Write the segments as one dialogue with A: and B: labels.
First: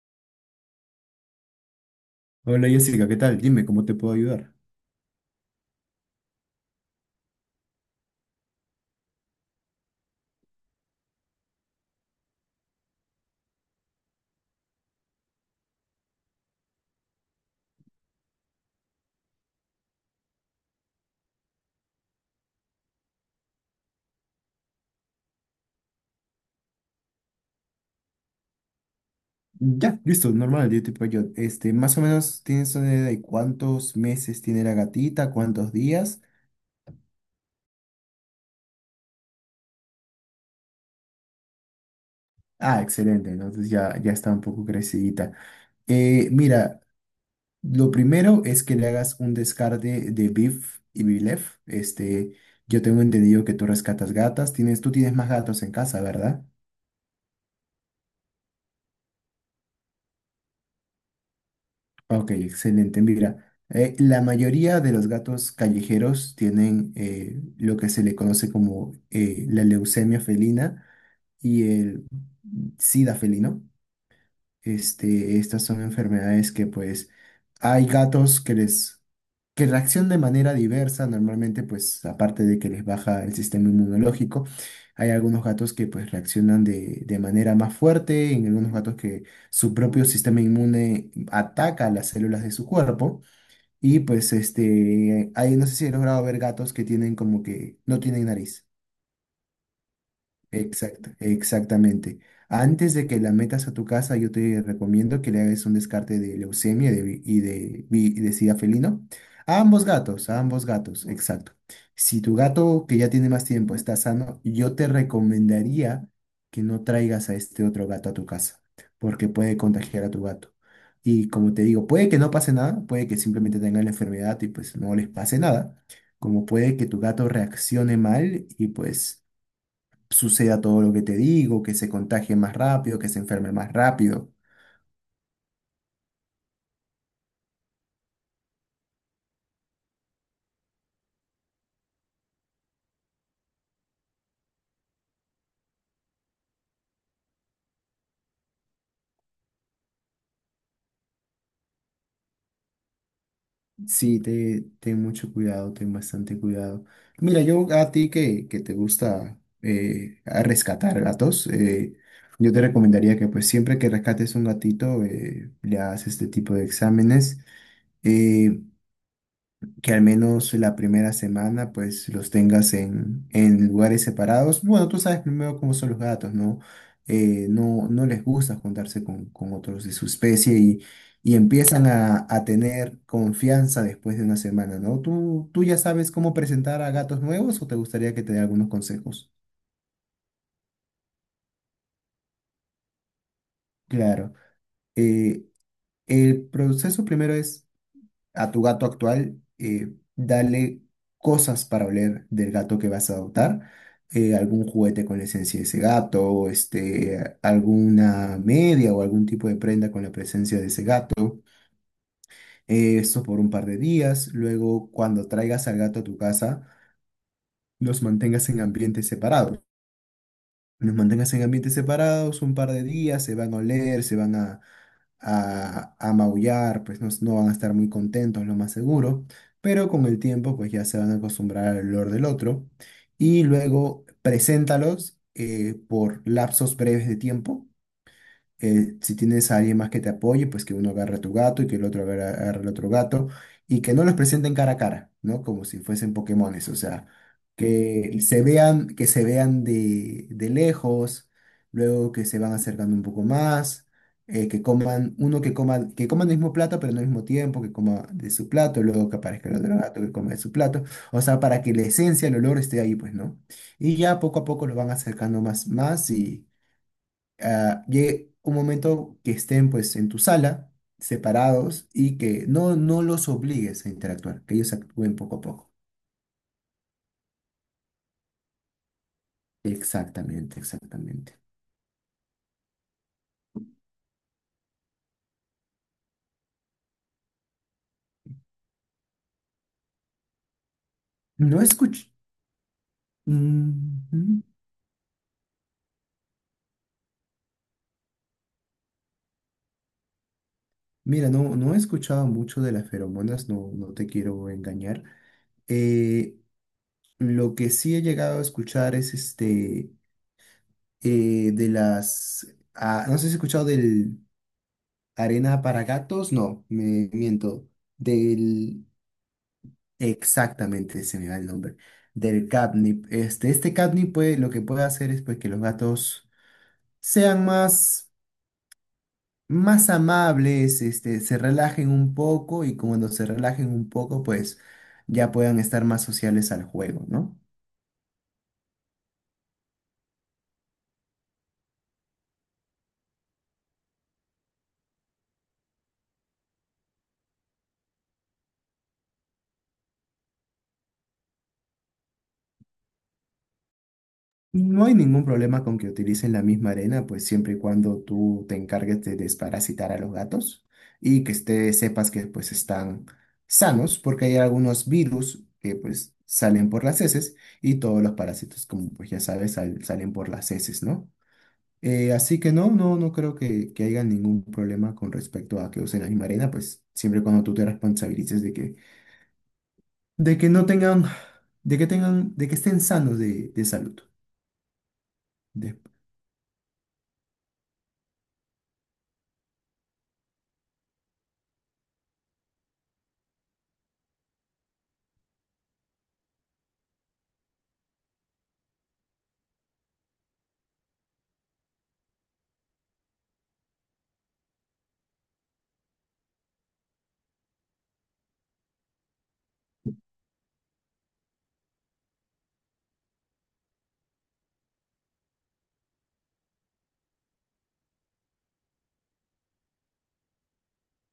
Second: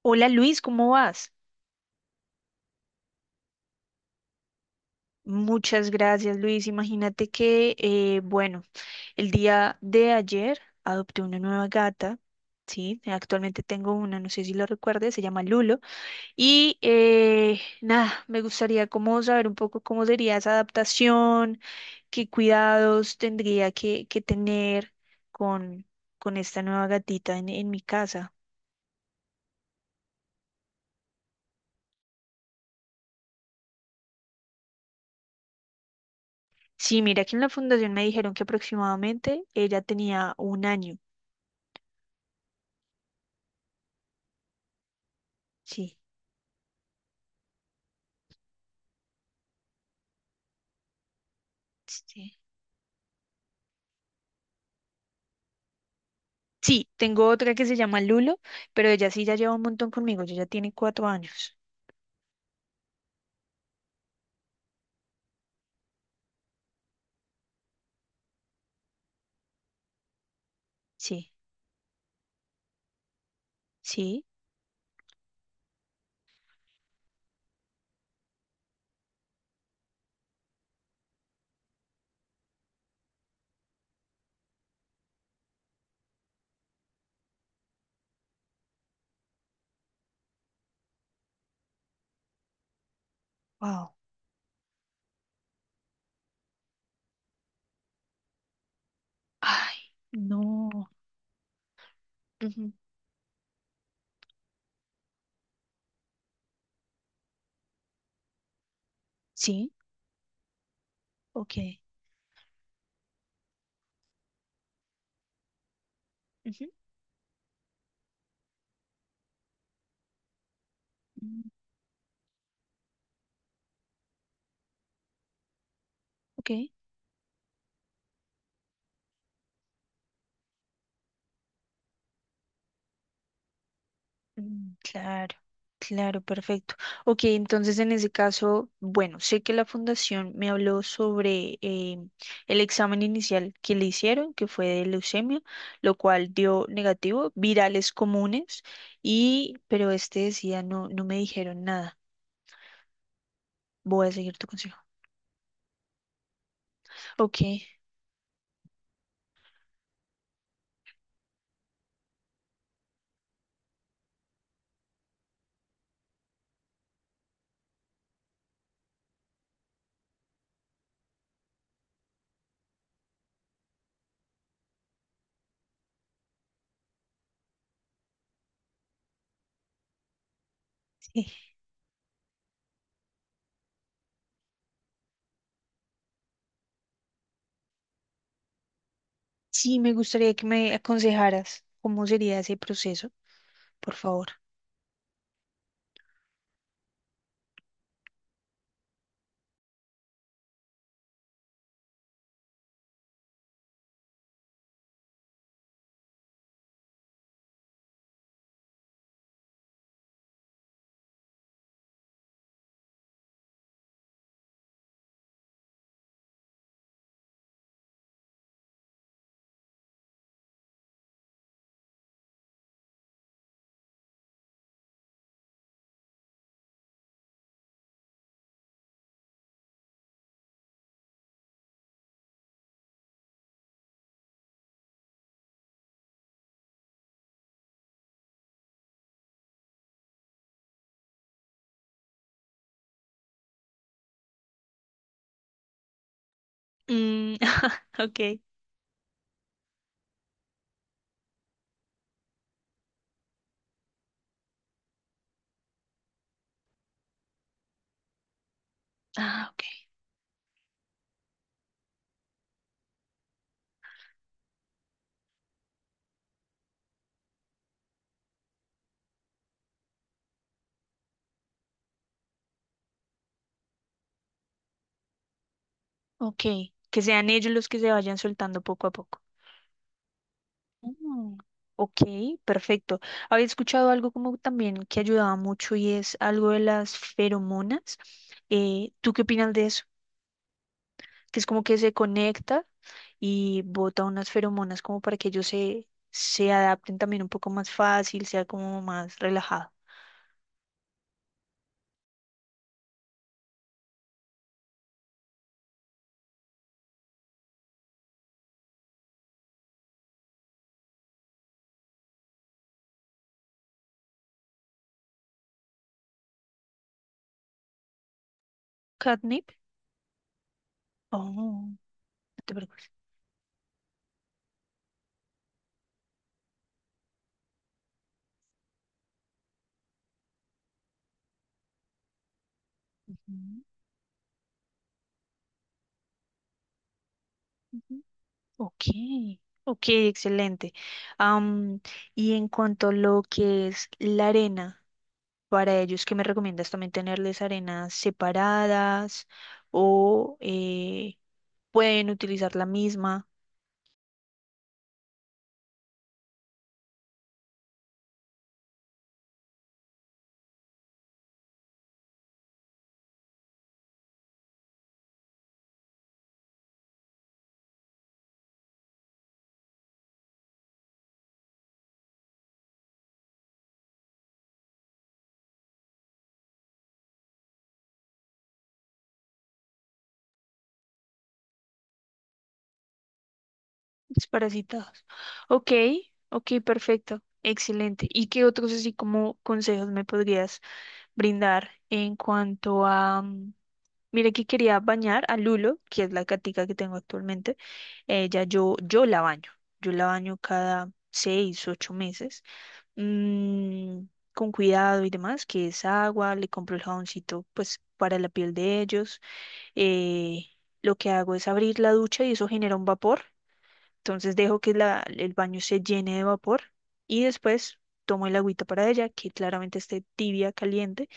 A: Hola Luis, ¿cómo vas?
B: Hola Jessica, ¿qué tal? Dime, ¿cómo te puedo ayudar?
A: Muchas gracias, Luis. Imagínate que, bueno, el día de ayer adopté una nueva gata, ¿sí? Actualmente tengo una, no sé si lo recuerdes, se llama Lulo. Y nada, me gustaría como saber un poco cómo sería esa adaptación, qué cuidados tendría que tener con, con esta nueva gatita en mi casa.
B: Ya, listo, normal, yo te puedo ayudar. Este, más o menos tienes una idea de cuántos meses tiene la gatita, cuántos días.
A: Sí, mira que en la fundación me dijeron que aproximadamente ella tenía 1 año,
B: Ah, excelente, entonces ya, ya está un poco crecidita.
A: sí.
B: Mira, lo primero es que le hagas un descarte de Beef y Bilef. Este,
A: Sí.
B: yo tengo entendido que tú rescatas gatas, tienes, tú tienes más gatos en casa, ¿verdad?
A: Sí, tengo otra que se llama Lulo, pero ella sí ya lleva un montón conmigo, ella ya tiene 4 años.
B: Ok, excelente. Mira, la mayoría de los gatos callejeros tienen lo que se le conoce como la leucemia felina
A: Sí,
B: y el SIDA felino.
A: sí,
B: Este, estas son enfermedades que pues hay gatos que les, que reaccionan de manera diversa, normalmente pues aparte de que les baja el sistema inmunológico, hay algunos gatos que pues reaccionan de manera más fuerte, en algunos gatos que su propio sistema inmune ataca las células de su cuerpo
A: wow.
B: y pues este, ahí no sé si he logrado ver gatos que tienen como que no tienen nariz.
A: Ay, no.
B: Exacta, exactamente.
A: Ujú,
B: Antes de que la metas a tu casa, yo te recomiendo que le hagas un descarte de leucemia y de sida felino.
A: sí,
B: A ambos gatos, exacto.
A: ok.
B: Si tu gato que ya tiene más tiempo está sano, yo te recomendaría que
A: Ujú,
B: no traigas a este otro gato a tu casa, porque puede contagiar a tu gato. Y
A: mm,
B: como te digo, puede que no pase nada, puede que simplemente tengan la enfermedad y pues no les pase nada, como
A: ok.
B: puede que tu gato reaccione mal y pues suceda todo lo que te digo, que se contagie más rápido, que se enferme más rápido.
A: Mm, claro, claro, perfecto. Ok, entonces en ese caso, bueno, sé que la fundación me habló sobre el examen inicial que le hicieron, que fue de leucemia, lo cual dio negativo, virales comunes, y, pero este decía, no, no me dijeron nada. Voy a
B: Sí,
A: seguir tu
B: te,
A: consejo.
B: ten mucho cuidado, ten bastante cuidado.
A: Ok,
B: Mira, yo a ti que te gusta a rescatar gatos, yo te recomendaría que pues siempre que rescates un gatito le hagas este tipo de exámenes. Eh, que al menos la primera semana pues los tengas en lugares separados. Bueno, tú sabes primero cómo son los gatos, ¿no? No, no les gusta juntarse con otros de su especie y
A: sí.
B: empiezan a tener confianza después de una semana, ¿no? ¿Tú, tú ya sabes cómo presentar a gatos nuevos o te gustaría que te dé algunos consejos?
A: Sí, me gustaría que me aconsejaras cómo sería ese proceso, por favor.
B: Claro. Eh, el proceso primero es a tu gato actual, dale cosas para oler del gato que vas a adoptar, algún juguete con la esencia de ese gato, o, este, alguna media o algún tipo de prenda con la presencia de ese gato, esto por un par de días, luego cuando traigas al gato a tu casa, los mantengas en ambientes separados. Los mantengas en ambientes separados un par de días, se van a oler, se van a maullar, pues no, no van a estar muy contentos, lo más seguro, pero con el tiempo pues ya se van a acostumbrar al olor del otro y luego preséntalos por lapsos breves de tiempo si tienes a alguien más que te apoye, pues que uno agarre a tu gato y que el otro agarre al otro gato y que no los presenten cara a cara, ¿no? Como si fuesen Pokémones, o sea,
A: Mm, ok.
B: que se vean de lejos, luego que se van acercando un poco más, que coman, uno que coma, que coman el mismo plato, pero no al mismo tiempo, que coma de su plato, luego que
A: Ah,
B: aparezca el
A: ok.
B: otro gato que coma de su plato, o sea, para que la esencia, el olor esté ahí, pues, ¿no? Y ya poco a poco lo van acercando más, más y llegue un momento que estén pues en tu sala, separados, y que no, no los obligues a interactuar, que ellos actúen poco a poco.
A: Ok, que sean ellos los que se vayan soltando poco a poco.
B: Exactamente, exactamente.
A: Mm, ok, perfecto. Había escuchado algo como también que ayudaba mucho y es algo de las feromonas. ¿Tú qué opinas de eso? Que es
B: No
A: como que se
B: escuch...
A: conecta y bota unas
B: Mm,
A: feromonas como para que ellos se adapten también un poco más fácil, sea como más relajado.
B: Mira, no, no he escuchado mucho de las feromonas, no, no te quiero engañar. Eh, lo que sí he llegado a escuchar es este de las no sé si has escuchado del arena para gatos, no, me miento, del...
A: ¿Catnip?
B: Exactamente, se me va el
A: Oh,
B: nombre.
A: no
B: Del
A: te preocupes.
B: catnip. Este catnip puede, lo que puede hacer es pues, que los gatos sean más, más amables, este, se relajen un poco y cuando se
A: Ujú,
B: relajen un poco, pues ya puedan estar más sociales al juego, ¿no?
A: ujú. Ok, ok, excelente. Am, y en cuanto a lo que es la arena, para ellos, ¿qué me recomiendas también tenerles arenas separadas o pueden utilizar la misma
B: No hay ningún problema con que utilicen la misma arena, pues siempre y cuando tú te encargues de desparasitar a los gatos y que esté, sepas que pues están sanos, porque hay algunos virus que pues salen por las heces y todos los parásitos, como pues ya sabes, sal- salen por las heces, ¿no? Así que no, no, no creo que haya ningún problema con respecto a que usen la misma arena, pues siempre y cuando tú te responsabilices de que no tengan, de que tengan, de que estén sanos de salud.
A: desparasitados? Ok, ok, perfecto, excelente. ¿Y qué otros así como consejos me podrías brindar en cuanto a... Mira que quería bañar a Lulo, que es la catica que tengo actualmente. Ella, yo la baño. Yo la baño cada 6, 8 meses. Mm, con cuidado y demás, que es agua, le compro el jaboncito pues para la piel de ellos. Eh, lo que hago es abrir la ducha y eso genera un vapor, entonces dejo que el baño se llene de vapor y después tomo el agüita para ella, que claramente esté tibia, caliente,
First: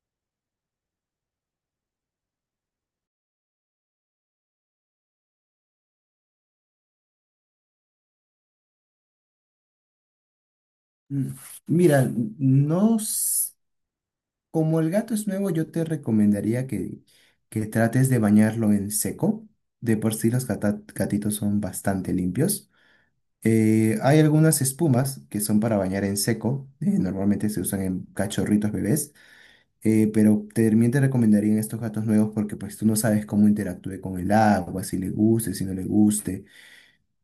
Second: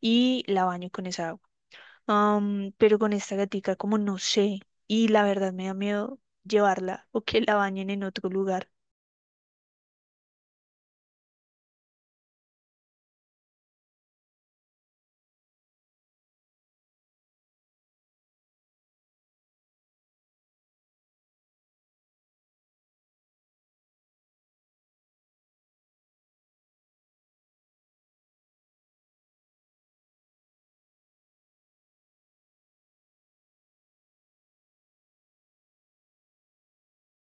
A: y la baño con esa agua. Am, pero con esta gatica, como no sé. Y la verdad me da miedo llevarla o que la bañen en otro lugar.
B: Mm, Mira, no, s- como el gato es nuevo, yo te recomendaría que trates de bañarlo en seco. De por sí los gata- gatitos son bastante limpios. Hay algunas espumas que son para bañar en seco. Normalmente se usan en cachorritos bebés. Pero también te recomendaría en estos gatos nuevos porque pues tú no sabes cómo interactúe con el agua, si le guste, si no le guste.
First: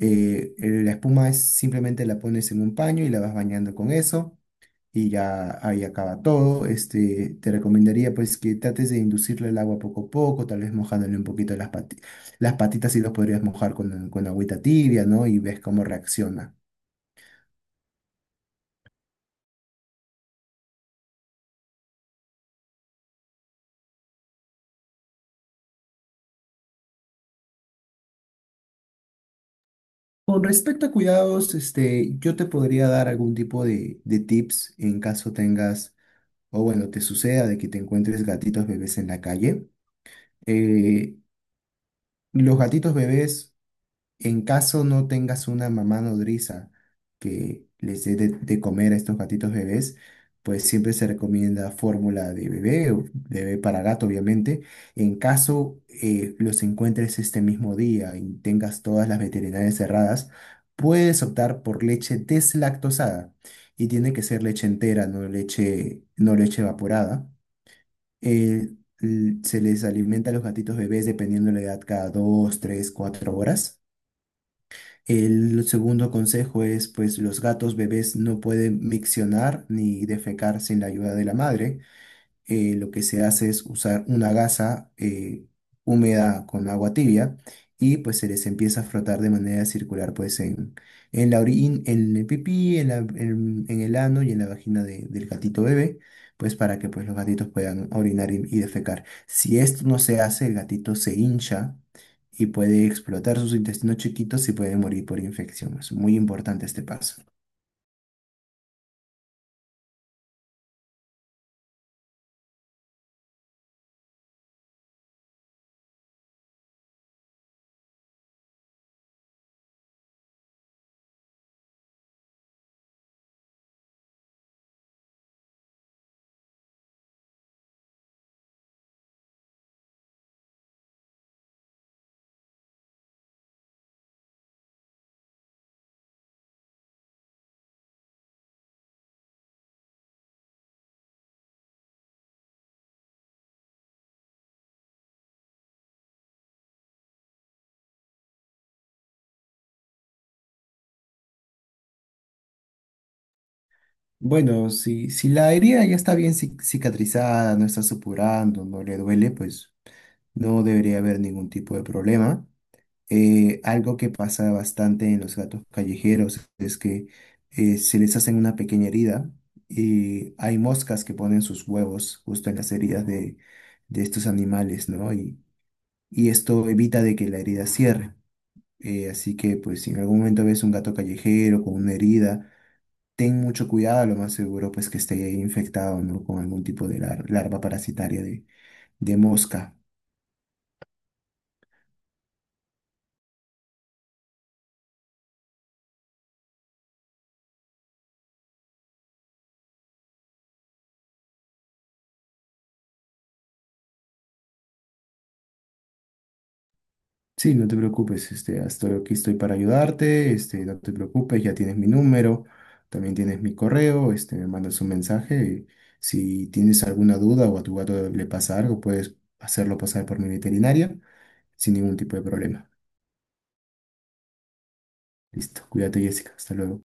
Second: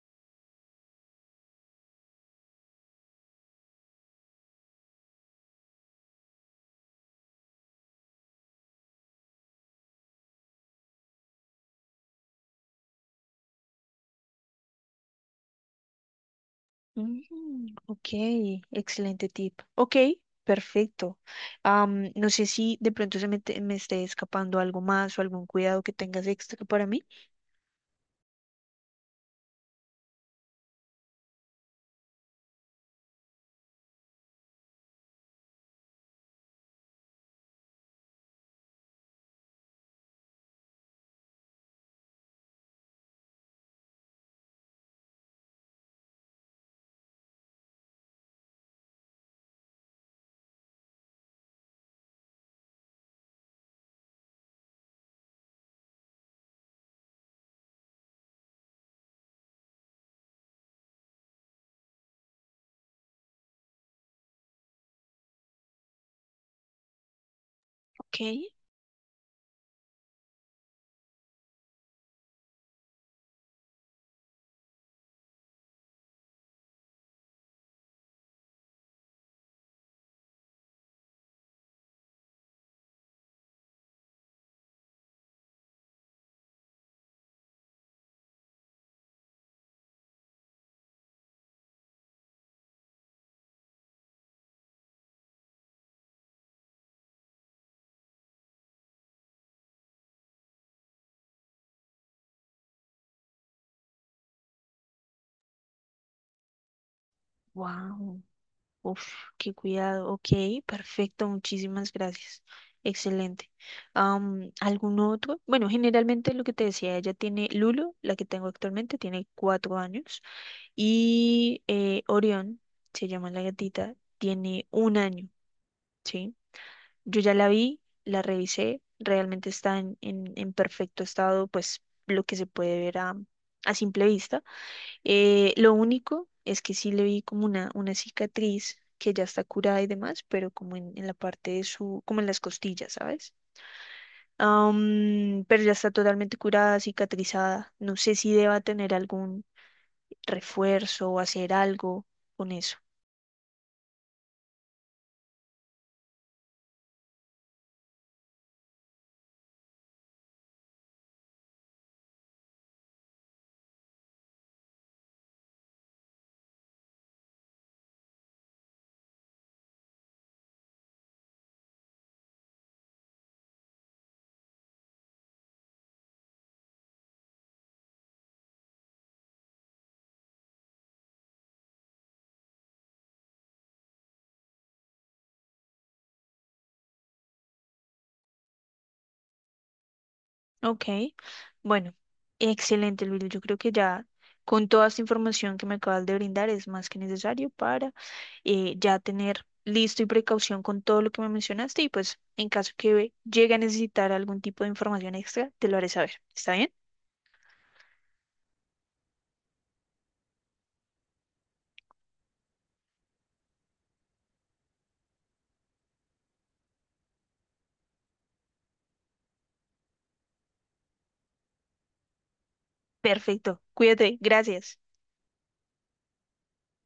B: La espuma es simplemente la pones en un paño y la vas bañando con eso y ya ahí acaba todo. Este, te recomendaría pues que trates de inducirle el agua poco a poco, tal vez mojándole un poquito las patitas y los podrías mojar con agüita tibia, ¿no? Y ves cómo reacciona.
A: Mm, ok, excelente tip. Ok, perfecto. Am, no sé si de pronto se me, me esté escapando algo más o algún cuidado que tengas extra para mí.
B: Con respecto a cuidados, este, yo te podría dar algún tipo de tips en caso tengas, o bueno, te suceda de que te encuentres gatitos bebés en la calle. Eh, los gatitos bebés... En caso no tengas una mamá nodriza que les dé de comer a estos gatitos bebés, pues siempre se recomienda fórmula de bebé o de bebé para gato, obviamente. En caso los encuentres este mismo día y tengas todas las veterinarias cerradas, puedes optar por leche deslactosada y tiene que ser leche entera, no leche, no leche evaporada.
A: Ok,
B: Eh, l- se les alimenta a los gatitos bebés dependiendo de la edad cada 2, 3, 4 horas. El segundo consejo es, pues los gatos bebés no pueden miccionar ni defecar sin la ayuda de la madre lo que se hace es usar una gasa húmeda con agua tibia y pues se les empieza a frotar de manera circular pues en la orina, en el pipí, en la- en el ano y en la vagina de- del gatito bebé, pues para que pues los gatitos puedan orinar y defecar. Si esto no se hace, el gatito se hincha y puede explotar sus intestinos chiquitos y puede morir por infección. Es muy importante este paso.
A: wow. Uf, qué cuidado. Ok, perfecto, muchísimas gracias. Excelente. ¿Algún otro? Bueno, generalmente lo que te decía, ella tiene Lulu, la que tengo actualmente, tiene 4 años, y Orión, se llama la gatita, tiene 1 año, ¿sí? Yo ya la vi, la revisé, realmente está en perfecto estado, pues lo que se puede ver a simple vista. Lo único es que sí le vi como una cicatriz que ya está curada y demás, pero como en la parte de su, como en las costillas, ¿sabes? Am, pero ya está totalmente curada, cicatrizada. No sé si deba tener algún refuerzo o hacer algo con eso.
B: Bueno, si, si la herida ya está bien cic- cicatrizada, no está supurando, no le duele, pues no debería haber ningún tipo de problema. Algo que pasa bastante en los gatos callejeros es que se les hacen una pequeña herida y hay moscas que ponen sus huevos justo en las heridas de estos animales, ¿no? Y esto evita de que la herida cierre. Así que pues si en algún momento ves un gato callejero con una herida, ten mucho cuidado, lo más seguro pues que esté ahí infectado, ¿no? Con algún tipo de lar- larva parasitaria de mosca.
A: Ok, bueno, excelente, Luis. Yo creo que ya con toda esta información que me acabas de brindar es más que necesario para ya tener listo y precaución con todo lo que me mencionaste y pues en caso que llegue a necesitar algún tipo de información extra, te lo haré saber. ¿Está bien?
B: Sí, no te preocupes, este, estoy aquí estoy para ayudarte, este, no te preocupes, ya tienes mi número, también tienes mi correo, este, me mandas un mensaje. Si tienes alguna duda o a tu gato le pasa algo, puedes hacerlo pasar por mi veterinaria sin ningún tipo de problema.
A: Perfecto. Cuídate. Gracias.
B: Listo, cuídate, Jessica, hasta luego.